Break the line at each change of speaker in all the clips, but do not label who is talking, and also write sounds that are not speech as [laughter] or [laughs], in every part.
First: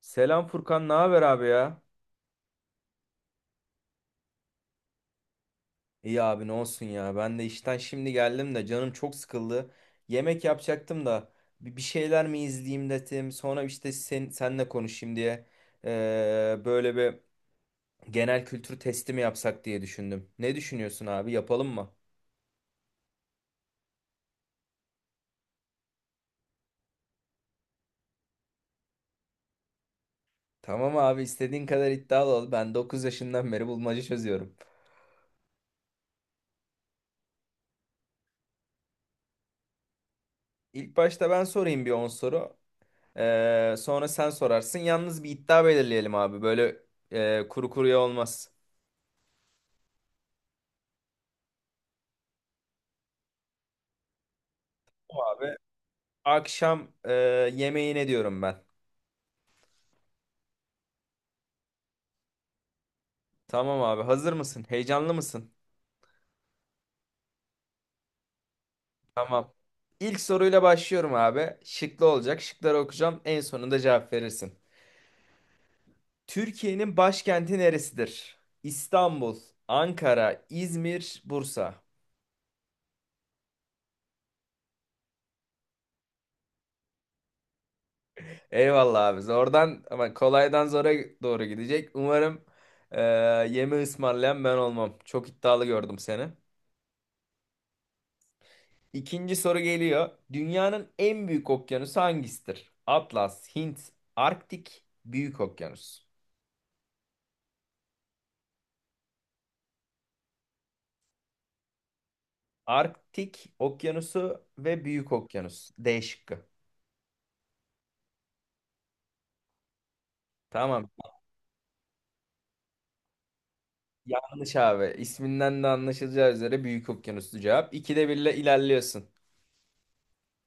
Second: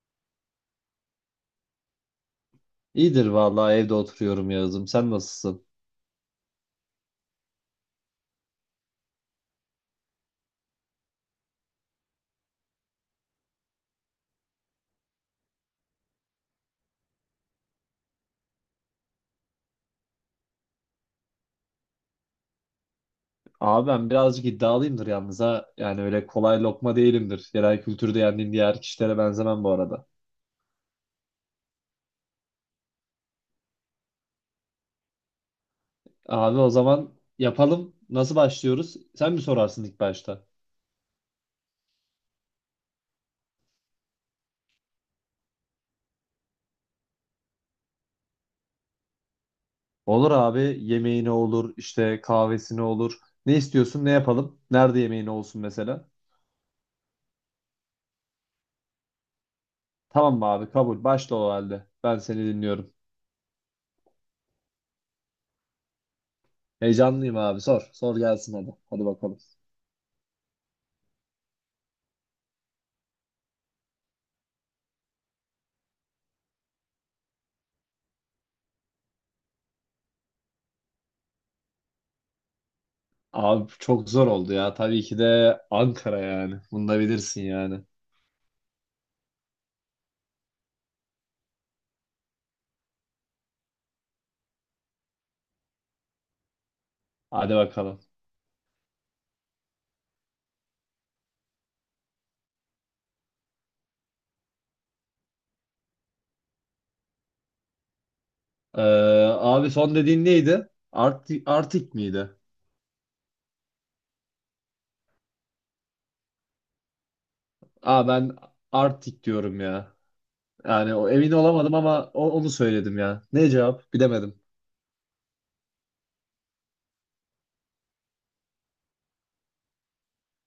Selam Furkan, ne haber abi ya?
İyidir vallahi evde oturuyorum Yağız'ım. Sen nasılsın?
İyi abi ne olsun ya. Ben de işten şimdi geldim de canım çok sıkıldı. Yemek yapacaktım da bir şeyler mi izleyeyim dedim. Sonra işte senle konuşayım diye böyle bir genel kültür testi mi yapsak diye düşündüm. Ne düşünüyorsun abi? Yapalım mı?
Abi ben birazcık iddialıyımdır yalnız ha. Yani öyle kolay lokma değilimdir. Genel kültürde yendiğim diğer kişilere benzemem bu arada.
Tamam abi, istediğin kadar iddialı ol. Ben 9 yaşından beri bulmaca çözüyorum.
Abi o zaman yapalım. Nasıl başlıyoruz? Sen mi sorarsın ilk başta?
İlk başta ben sorayım bir 10 soru. Sonra sen sorarsın. Yalnız bir iddia belirleyelim abi. Böyle kuru kuruya olmaz.
Olur abi. Yemeğine olur, işte kahvesine olur. Ne istiyorsun, ne yapalım? Nerede
Tamam
yemeğine
abi.
olsun mesela?
Akşam yemeğine diyorum ben.
Tamam mı abi? Kabul. Başla o halde. Ben seni dinliyorum.
Tamam abi. Hazır mısın? Heyecanlı mısın?
Heyecanlıyım abi. Sor. Sor gelsin hadi. Hadi bakalım.
Tamam. İlk soruyla başlıyorum abi. Şıklı olacak. Şıkları okuyacağım. En sonunda cevap verirsin. Türkiye'nin başkenti neresidir? İstanbul, Ankara, İzmir, Bursa.
Abi çok zor oldu ya. Tabii ki de Ankara yani. Bunu da bilirsin yani.
Eyvallah abi. Zordan ama kolaydan zora doğru gidecek. Umarım e, yeme ısmarlayan ben olmam. Çok iddialı gördüm seni.
Hadi bakalım.
İkinci soru geliyor. Dünyanın en büyük okyanusu hangisidir? Atlas, Hint, Arktik, Büyük Okyanus.
Ee, Abi son dediğin neydi? Artik Artik miydi?
Arktik Okyanusu ve Büyük Okyanus. D şıkkı.
Aa ben Artik diyorum ya.
Tamam.
Yani o emin olamadım ama onu söyledim ya. Ne cevap? Bilemedim.
Yanlış abi. İsminden de anlaşılacağı üzere Büyük Okyanus'lu cevap. İkide birle ilerliyorsun.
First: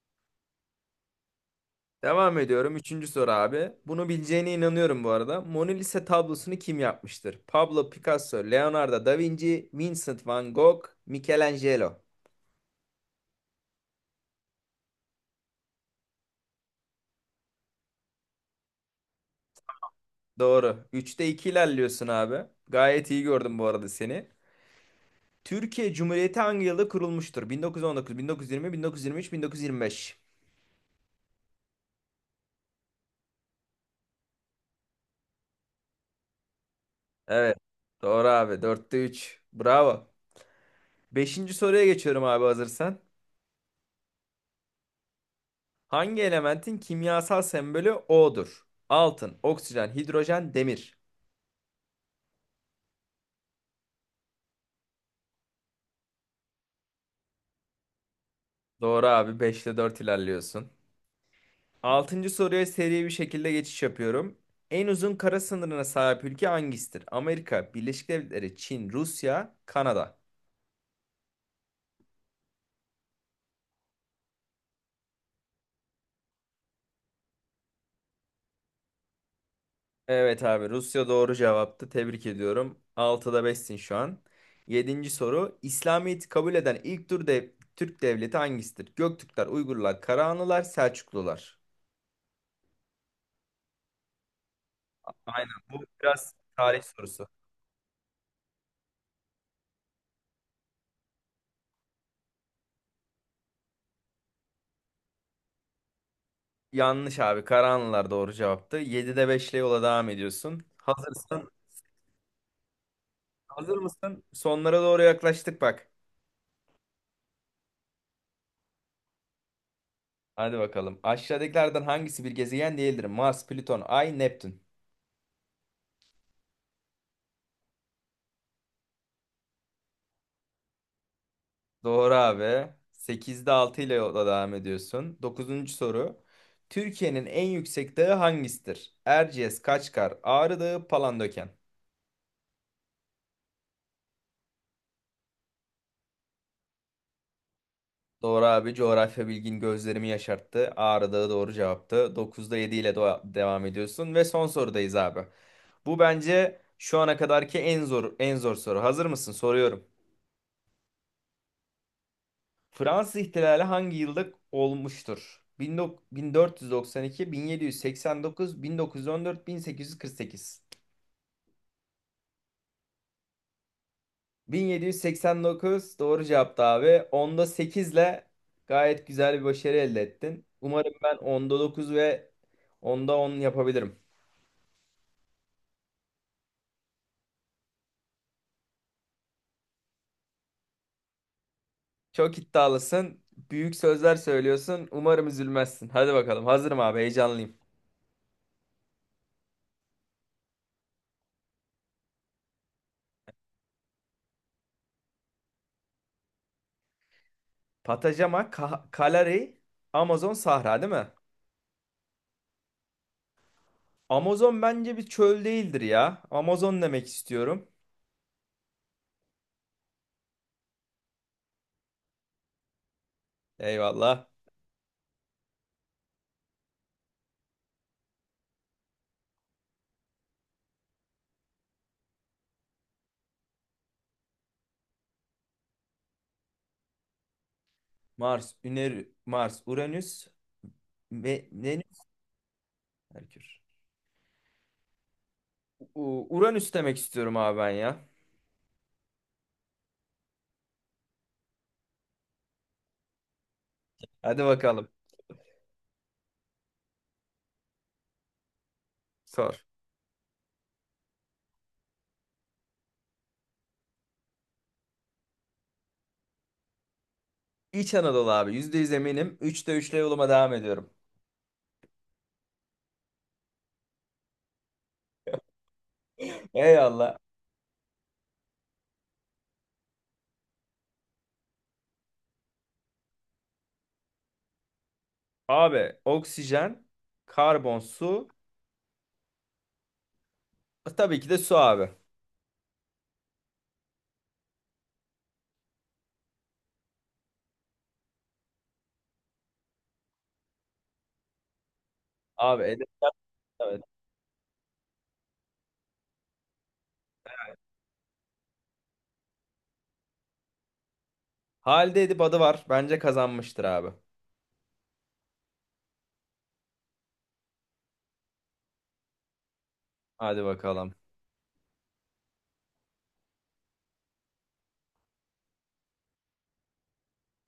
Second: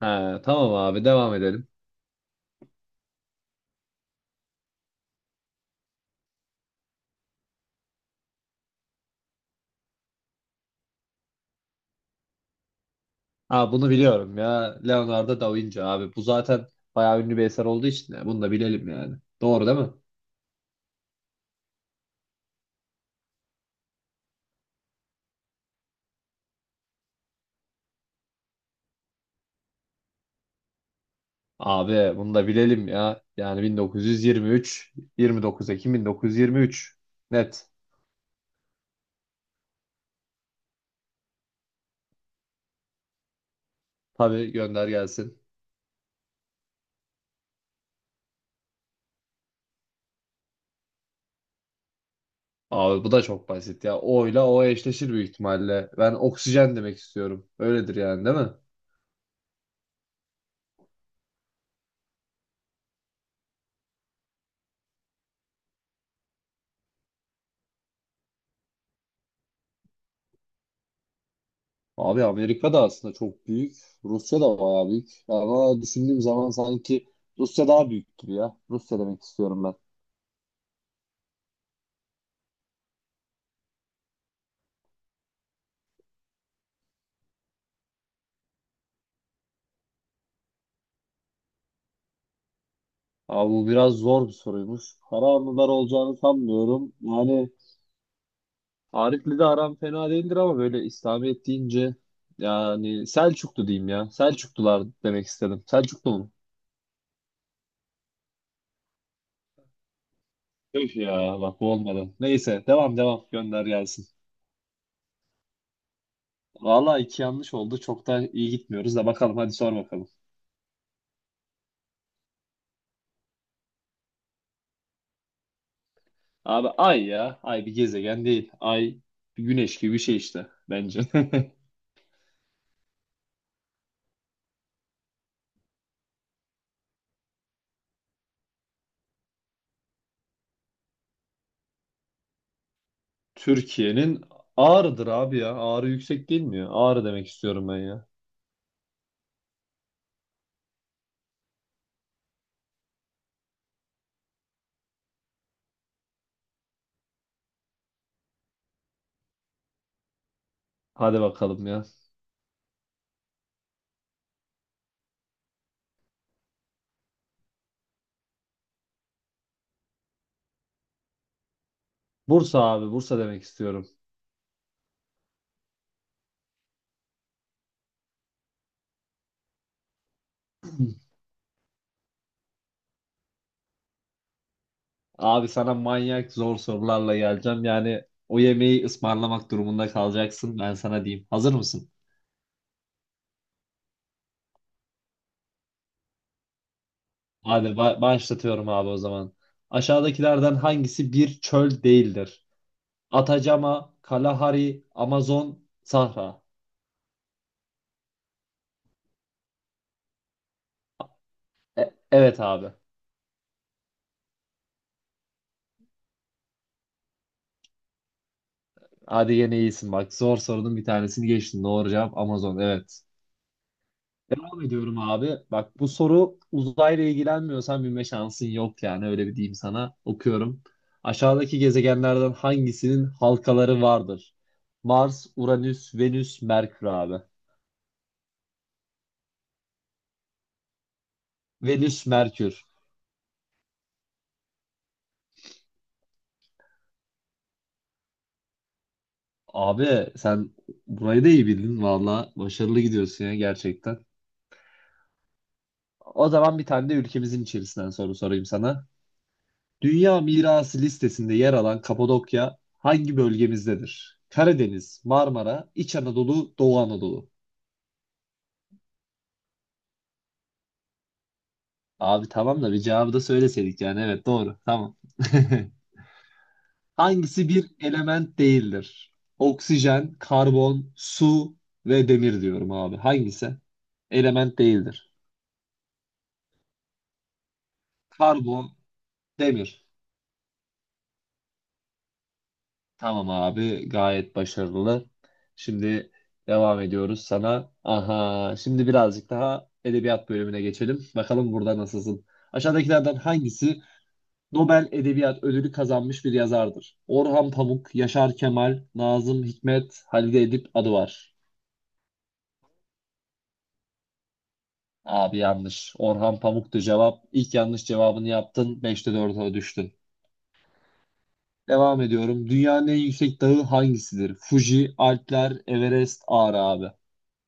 He, tamam abi devam edelim.
Devam ediyorum. Üçüncü soru abi. Bunu bileceğine inanıyorum bu arada. Mona Lisa tablosunu kim yapmıştır? Pablo Picasso, Leonardo da Vinci, Vincent van Gogh, Michelangelo.
Ha bunu biliyorum ya. Leonardo da Vinci abi. Bu zaten bayağı ünlü bir eser olduğu için ya, bunu da bilelim yani. Doğru değil mi?
Doğru. Üçte 2 ilerliyorsun abi. Gayet iyi gördüm bu arada seni. Türkiye Cumhuriyeti hangi yılda kurulmuştur? 1919, 1920, 1923, 1925.
Abi bunu da bilelim ya. Yani 1923, 29 Ekim 1923.
Evet.
Net.
Doğru abi. Dörtte 3. Bravo. Beşinci soruya geçiyorum abi, hazırsan.
Tabii gönder gelsin.
Hangi elementin kimyasal sembolü O'dur? Altın, oksijen, hidrojen, demir.
Abi bu da çok basit ya. O ile O eşleşir büyük ihtimalle. Ben oksijen demek istiyorum. Öyledir yani değil mi?
Doğru abi. Beşte 4 ilerliyorsun. Altıncı soruya seri bir şekilde geçiş yapıyorum. En uzun kara sınırına sahip ülke hangisidir? Amerika, Birleşik Devletleri, Çin, Rusya, Kanada.
Abi Amerika da aslında çok büyük. Rusya da bayağı büyük. Ama düşündüğüm zaman sanki Rusya daha büyük gibi ya. Rusya demek istiyorum ben.
Evet abi, Rusya doğru cevaptı. Tebrik ediyorum. Altıda 5'sin şu an. Yedinci soru. İslamiyet'i kabul eden ilk Türk devleti hangisidir? Göktürkler, Uygurlar, Karahanlılar, Selçuklular.
Abi bu biraz zor bir soruymuş. Kara
Aynen,
anılar
bu
olacağını
biraz tarih
sanmıyorum.
sorusu.
Yani Arif'le de aram fena değildir ama böyle İslamiyet deyince yani Selçuklu diyeyim ya. Selçuklular demek istedim. Selçuklu mu?
Yanlış abi, Karahanlılar doğru cevaptı. 7'de beşle yola devam ediyorsun.
Öf ya
Hazırsın.
bak bu olmadı. Neyse devam devam gönder
Hazır
gelsin.
mısın? Sonlara doğru yaklaştık bak.
Valla iki yanlış oldu. Çok da iyi gitmiyoruz da bakalım hadi sor bakalım.
Hadi bakalım. Aşağıdakilerden hangisi bir gezegen değildir? Mars, Plüton, Ay, Neptün.
Abi ay ya. Ay bir gezegen değil. Ay bir güneş gibi bir şey işte bence.
Doğru abi. Sekizde 6 ile yola devam ediyorsun. Dokuzuncu soru. Türkiye'nin en yüksek dağı hangisidir? Erciyes, Kaçkar, Ağrı Dağı, Palandöken.
[laughs] Türkiye'nin Ağrı'dır abi ya. Ağrı yüksek değil mi ya? Ağrı demek istiyorum ben ya.
Doğru abi. Coğrafya bilgin gözlerimi yaşarttı. Ağrı Dağı doğru cevaptı. Dokuzda 7 ile devam ediyorsun. Ve son sorudayız abi. Bu bence şu ana kadarki en zor en zor soru. Hazır mısın? Soruyorum.
Hadi bakalım ya.
Fransız ihtilali hangi yılda olmuştur? 1492, 1789, 1914, 1848.
Bursa abi Bursa demek istiyorum.
1789 doğru cevaptı abi. Onda 8 ile gayet güzel bir başarı elde ettin. Umarım
[clears throat]
ben onda 9 ve onda 10 yapabilirim.
Abi sana manyak zor sorularla geleceğim. Yani o yemeği ısmarlamak durumunda kalacaksın. Ben sana diyeyim. Hazır mısın?
Çok iddialısın. Büyük sözler söylüyorsun. Umarım üzülmezsin. Hadi bakalım. Hazırım abi. Heyecanlıyım.
Hadi başlatıyorum abi o zaman. Aşağıdakilerden hangisi bir çöl değildir? Atacama, Kalahari, Amazon, Sahra.
Patajama, Kalari, Amazon, Sahra değil mi?
Evet abi.
Amazon bence bir çöl değildir ya. Amazon demek istiyorum.
Hadi yine iyisin bak. Zor sorunun bir tanesini geçtin. Doğru cevap Amazon. Evet.
Eyvallah.
Devam ediyorum abi. Bak bu soru uzayla ilgilenmiyorsan bilme şansın yok yani öyle bir diyeyim sana. Okuyorum. Aşağıdaki gezegenlerden hangisinin halkaları vardır? Mars, Uranüs, Venüs, Merkür abi.
Mars, Uranüs, Venüs,
Venüs, Merkür.
Merkür. Uranüs demek istiyorum abi ben ya.
Abi sen burayı da iyi bildin valla. Başarılı gidiyorsun ya gerçekten.
Hadi bakalım.
O zaman bir tane de ülkemizin içerisinden soru sorayım sana.
Sor.
Dünya Mirası listesinde yer alan Kapadokya hangi bölgemizdedir? Karadeniz, Marmara, İç Anadolu, Doğu Anadolu.
İç Anadolu abi. %100 eminim. Üçte üçle yoluma devam ediyorum.
Abi tamam da bir cevabı da söyleseydik yani. Evet doğru. Tamam. [laughs]
[laughs] Eyvallah.
Hangisi bir element değildir? Oksijen, karbon, su ve demir diyorum abi. Hangisi? Element değildir.
Abi oksijen, karbon, su.
Karbon, demir.
Tabii ki de su abi.
Tamam abi gayet başarılı. Şimdi devam ediyoruz sana. Aha şimdi birazcık daha edebiyat bölümüne geçelim. Bakalım burada nasılsın?
Abi edebiyat.
Aşağıdakilerden
Evet.
hangisi Nobel Edebiyat Ödülü kazanmış bir yazardır. Orhan Pamuk, Yaşar Kemal, Nazım Hikmet, Halide Edip adı var.
Halide Edip adı var. Bence kazanmıştır abi.
Abi yanlış. Orhan Pamuk'tu cevap. İlk yanlış cevabını yaptın. Beşte 4'e düştün.
Hadi bakalım.
Devam ediyorum. Dünyanın en yüksek dağı hangisidir? Fuji, Alpler, Everest, Ağrı abi.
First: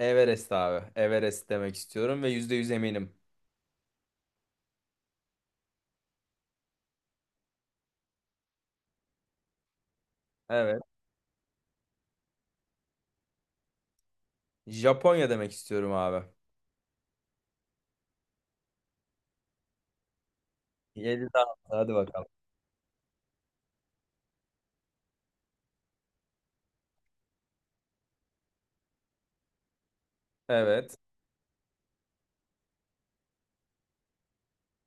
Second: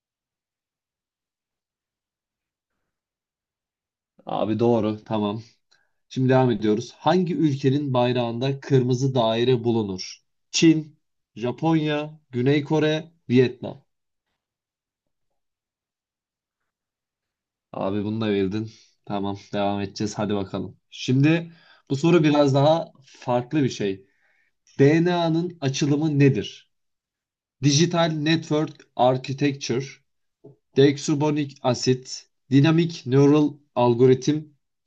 Everest abi. Everest demek istiyorum ve %100 eminim.
Abi doğru. Tamam. Şimdi devam ediyoruz. Hangi ülkenin bayrağında kırmızı daire bulunur?
Evet.
Çin, Japonya, Güney Kore, Vietnam.
Japonya demek istiyorum abi.
Abi bunu da bildin. Tamam devam edeceğiz. Hadi bakalım.
7
Şimdi
daha. Hadi
bu soru
bakalım.
biraz daha farklı bir şey. DNA'nın açılımı nedir? Digital Network Architecture,
Evet.
Deoxyribonucleic Acid, Dynamic Neural Algorithm,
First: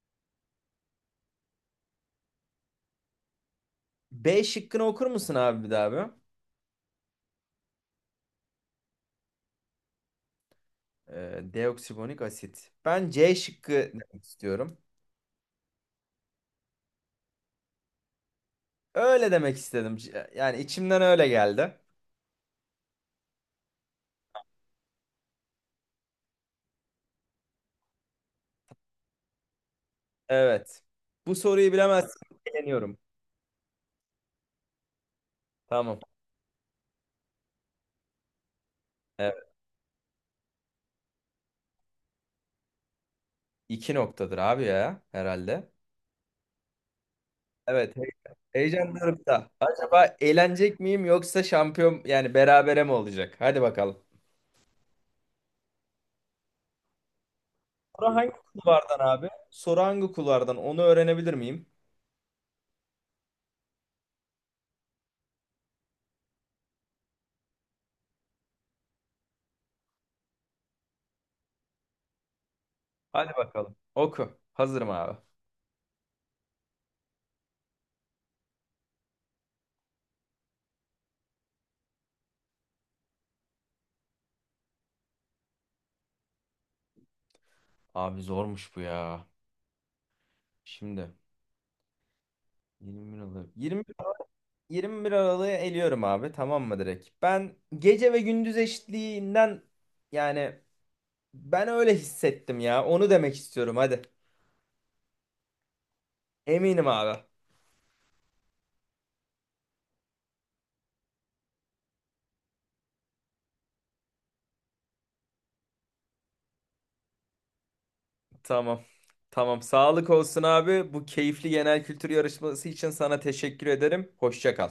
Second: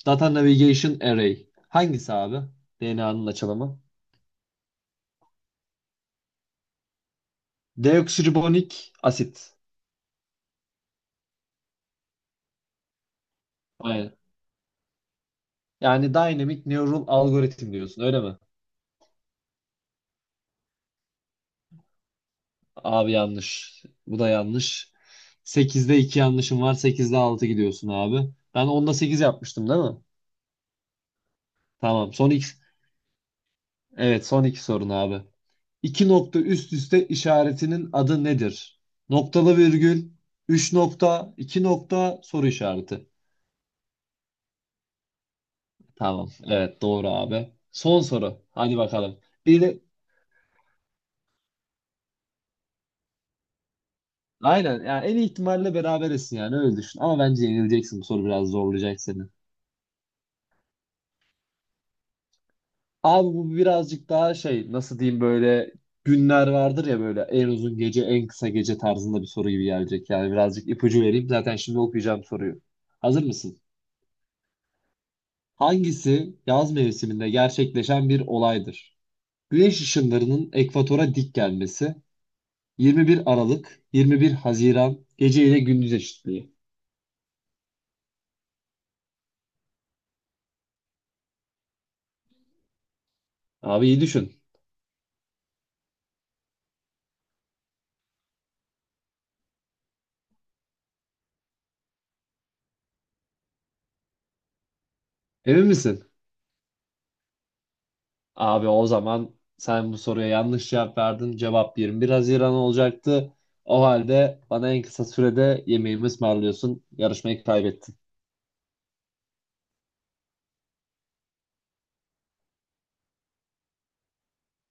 Data Navigation Array. Hangisi abi? DNA'nın açılımı.
B şıkkını okur musun abi bir daha abi?
Deoxyribonucleic Acid.
Deoksiribonik asit. Ben C şıkkı
Aynen.
demek istiyorum.
Yani Dynamic Neural Algorithm diyorsun öyle mi?
Öyle demek istedim. Yani içimden öyle geldi.
Abi yanlış. Bu da yanlış. Sekizde 2 yanlışım var. Sekizde 6 gidiyorsun abi. Ben onda 8 yapmıştım değil mi?
Evet. Bu soruyu
Tamam. Son
bilemezsem
iki,
eleniyorum.
evet son iki sorun abi.
Tamam.
İki nokta üst üste işaretinin adı nedir?
Evet.
Noktalı virgül, üç nokta, 2 nokta, soru işareti.
İki noktadır abi ya, herhalde.
Tamam. Evet doğru abi.
Evet,
Son soru. Hadi bakalım.
heyecanlanıp da.
Bir
Acaba eğlenecek miyim, yoksa şampiyon yani berabere mi olacak? Hadi bakalım.
aynen yani en iyi ihtimalle berabersin yani öyle düşün. Ama bence yenileceksin. Bu
Soru
soru
hangi
biraz zorlayacak
kulvardan
seni.
abi? Soru hangi kulvardan? Onu öğrenebilir miyim?
Abi bu birazcık daha şey nasıl diyeyim böyle günler vardır ya böyle en uzun gece en kısa gece tarzında bir soru gibi gelecek. Yani birazcık ipucu vereyim zaten şimdi okuyacağım soruyu. Hazır
Hadi
mısın?
bakalım. Oku. Hazırım abi.
Hangisi yaz mevsiminde gerçekleşen bir olaydır? Güneş ışınlarının ekvatora dik gelmesi, 21 Aralık, 21 Haziran, gece ile gündüz eşitliği.
Abi zormuş bu ya. Şimdi 21 Aralık.
Abi iyi düşün.
21 Aralık'ı eliyorum abi. Tamam mı, direkt? Ben gece ve gündüz eşitliğinden, yani ben öyle hissettim ya. Onu demek istiyorum, hadi.
Emin misin?
Eminim abi.
Abi o zaman sen bu soruya yanlış cevap verdin. Cevap 21 Haziran olacaktı. O halde bana en kısa sürede yemeğimi ısmarlıyorsun. Yarışmayı kaybettin.
Tamam. Tamam. Sağlık olsun abi. Bu keyifli genel kültür yarışması için sana teşekkür ederim. Hoşça kal.